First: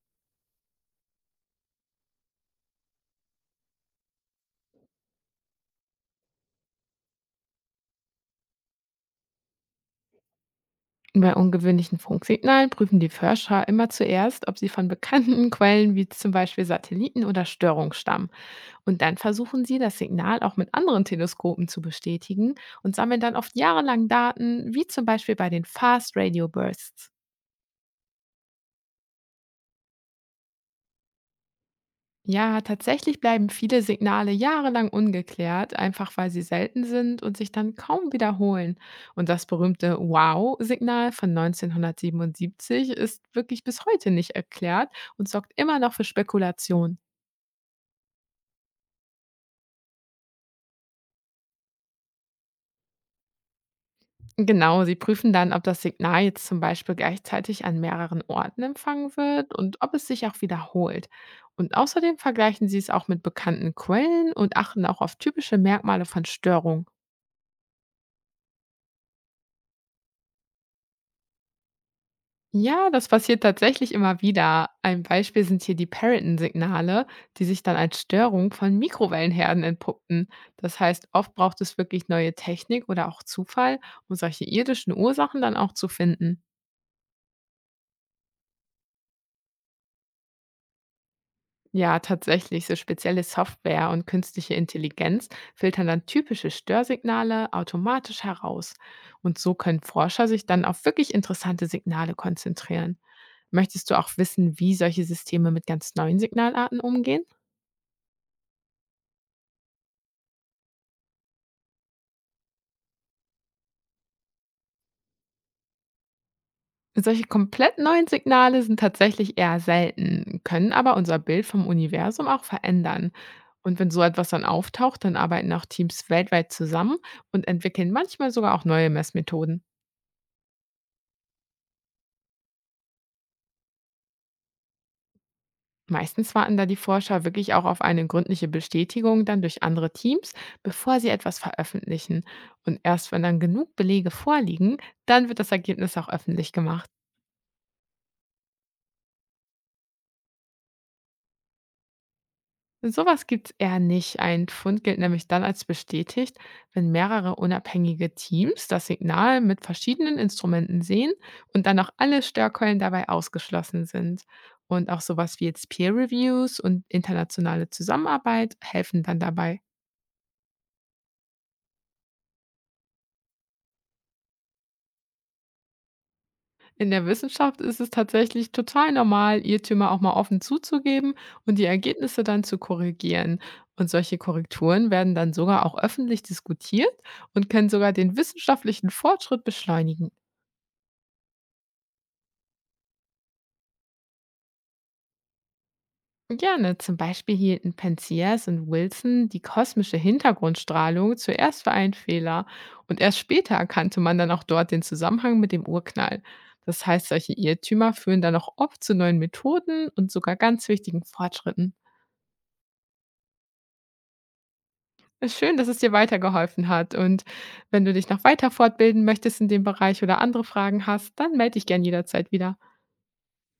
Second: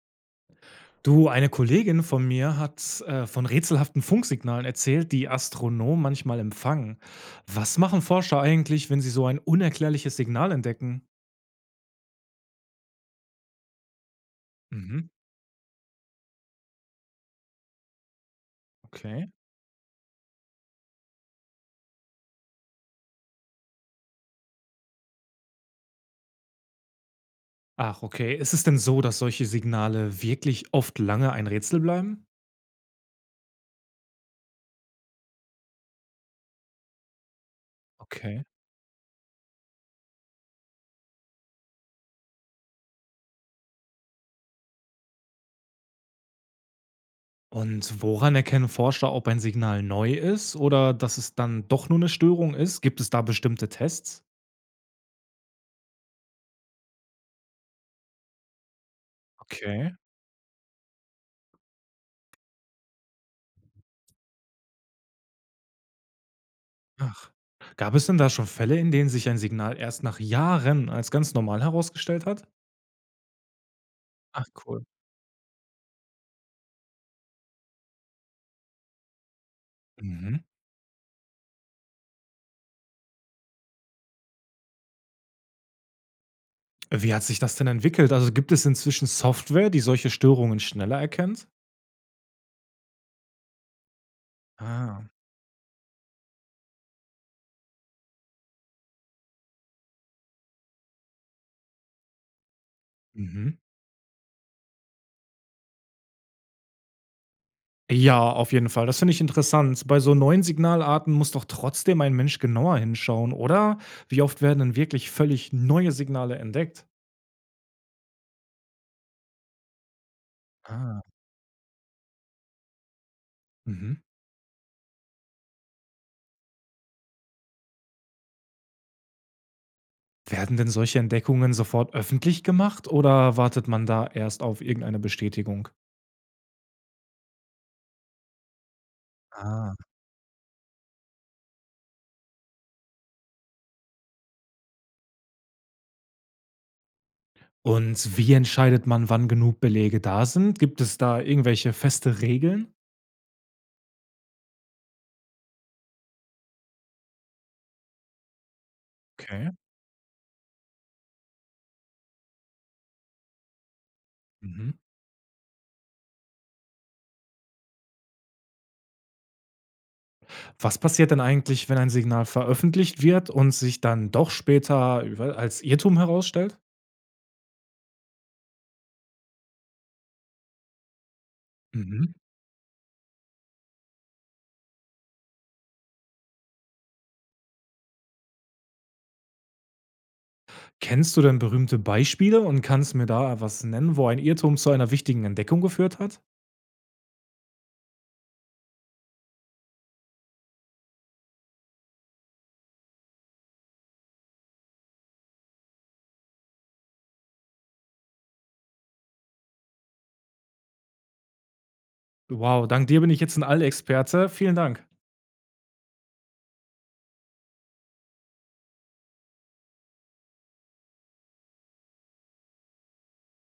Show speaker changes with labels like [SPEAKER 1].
[SPEAKER 1] Du, eine Kollegin von mir hat von rätselhaften Funksignalen erzählt, die Astronomen manchmal empfangen. Was machen Forscher eigentlich, wenn sie so ein unerklärliches Signal entdecken?
[SPEAKER 2] Bei ungewöhnlichen Funksignalen prüfen die Forscher immer zuerst, ob sie von
[SPEAKER 1] Mhm,
[SPEAKER 2] bekannten Quellen wie zum Beispiel Satelliten oder Störungen stammen. Und dann
[SPEAKER 1] okay.
[SPEAKER 2] versuchen sie, das Signal auch mit anderen Teleskopen zu bestätigen und sammeln dann oft jahrelang Daten, wie zum Beispiel bei den Fast Radio Bursts.
[SPEAKER 1] Ach, okay. Ist es denn so, dass solche Signale wirklich oft lange ein Rätsel bleiben?
[SPEAKER 2] Ja, tatsächlich bleiben viele Signale jahrelang ungeklärt, einfach weil sie selten sind und sich dann kaum
[SPEAKER 1] Okay.
[SPEAKER 2] wiederholen. Und das berühmte Wow-Signal von 1977 ist wirklich bis heute nicht erklärt und sorgt immer noch für Spekulation.
[SPEAKER 1] Und woran erkennen Forscher, ob ein Signal neu ist oder dass es dann doch nur eine Störung ist? Gibt es da bestimmte Tests?
[SPEAKER 2] Genau, sie prüfen dann, ob das Signal jetzt zum Beispiel gleichzeitig an mehreren Orten empfangen wird und
[SPEAKER 1] Okay.
[SPEAKER 2] ob es sich auch wiederholt. Und außerdem vergleichen sie es auch mit bekannten Quellen und achten auch auf typische Merkmale von Störungen.
[SPEAKER 1] Ach. Gab es denn da schon Fälle, in denen sich ein Signal erst nach Jahren als ganz normal herausgestellt hat?
[SPEAKER 2] Ja, das passiert tatsächlich immer
[SPEAKER 1] Ach,
[SPEAKER 2] wieder.
[SPEAKER 1] cool.
[SPEAKER 2] Ein Beispiel sind hier die Periton-Signale, die sich dann als Störung von Mikrowellenherden entpuppten.
[SPEAKER 1] Mhm.
[SPEAKER 2] Das heißt, oft braucht es wirklich neue Technik oder auch Zufall, um solche irdischen Ursachen dann auch zu finden.
[SPEAKER 1] Wie hat sich das denn entwickelt? Also gibt es inzwischen Software, die solche Störungen schneller erkennt?
[SPEAKER 2] Ja, tatsächlich, so spezielle Software und künstliche
[SPEAKER 1] Ah.
[SPEAKER 2] Intelligenz filtern dann typische Störsignale automatisch heraus. Und so können Forscher sich dann auf wirklich interessante Signale konzentrieren.
[SPEAKER 1] Mhm.
[SPEAKER 2] Möchtest du auch wissen, wie solche Systeme mit ganz neuen Signalarten umgehen?
[SPEAKER 1] Ja, auf jeden Fall. Das finde ich interessant. Bei so neuen Signalarten muss doch trotzdem ein Mensch genauer hinschauen, oder? Wie oft werden denn wirklich völlig neue Signale entdeckt?
[SPEAKER 2] Solche komplett neuen Signale sind tatsächlich eher selten, können aber
[SPEAKER 1] Ah.
[SPEAKER 2] unser Bild vom Universum auch verändern. Und wenn
[SPEAKER 1] Mhm.
[SPEAKER 2] so etwas dann auftaucht, dann arbeiten auch Teams weltweit zusammen und entwickeln manchmal sogar auch neue Messmethoden.
[SPEAKER 1] Werden denn solche Entdeckungen sofort öffentlich gemacht oder wartet man da erst auf irgendeine Bestätigung?
[SPEAKER 2] Meistens warten da die Forscher wirklich auch auf eine gründliche Bestätigung dann durch
[SPEAKER 1] Ah.
[SPEAKER 2] andere Teams, bevor sie etwas veröffentlichen. Und erst wenn dann genug Belege vorliegen, dann wird das Ergebnis auch öffentlich gemacht.
[SPEAKER 1] Und wie entscheidet man, wann genug Belege da sind? Gibt es da irgendwelche feste Regeln?
[SPEAKER 2] Sowas gibt's eher nicht. Ein Fund gilt nämlich dann als bestätigt, wenn mehrere unabhängige Teams das Signal
[SPEAKER 1] Okay.
[SPEAKER 2] mit verschiedenen Instrumenten sehen und dann auch alle Störquellen dabei ausgeschlossen sind.
[SPEAKER 1] Mhm.
[SPEAKER 2] Und auch sowas wie jetzt Peer Reviews und internationale Zusammenarbeit helfen dann dabei.
[SPEAKER 1] Was passiert denn eigentlich, wenn ein Signal veröffentlicht wird und sich dann doch später über als Irrtum herausstellt?
[SPEAKER 2] In der Wissenschaft ist es tatsächlich total normal, Irrtümer auch mal offen zuzugeben und die
[SPEAKER 1] Mhm.
[SPEAKER 2] Ergebnisse dann zu korrigieren. Und solche Korrekturen werden dann sogar auch öffentlich diskutiert und können sogar den wissenschaftlichen Fortschritt beschleunigen.
[SPEAKER 1] Kennst du denn berühmte Beispiele und kannst mir da was nennen, wo ein Irrtum zu einer wichtigen Entdeckung geführt hat?
[SPEAKER 2] Gerne, zum Beispiel hielten Penzias und Wilson die kosmische Hintergrundstrahlung zuerst für einen Fehler und erst später erkannte man dann auch dort den Zusammenhang mit dem Urknall. Das heißt, solche Irrtümer führen dann auch oft zu neuen Methoden und sogar ganz wichtigen Fortschritten.
[SPEAKER 1] Wow, dank dir bin ich jetzt ein Allexperte. Vielen Dank.
[SPEAKER 2] Schön, dass es dir weitergeholfen hat. Und wenn du dich noch weiter fortbilden möchtest in dem Bereich oder andere Fragen hast, dann melde dich gern jederzeit wieder.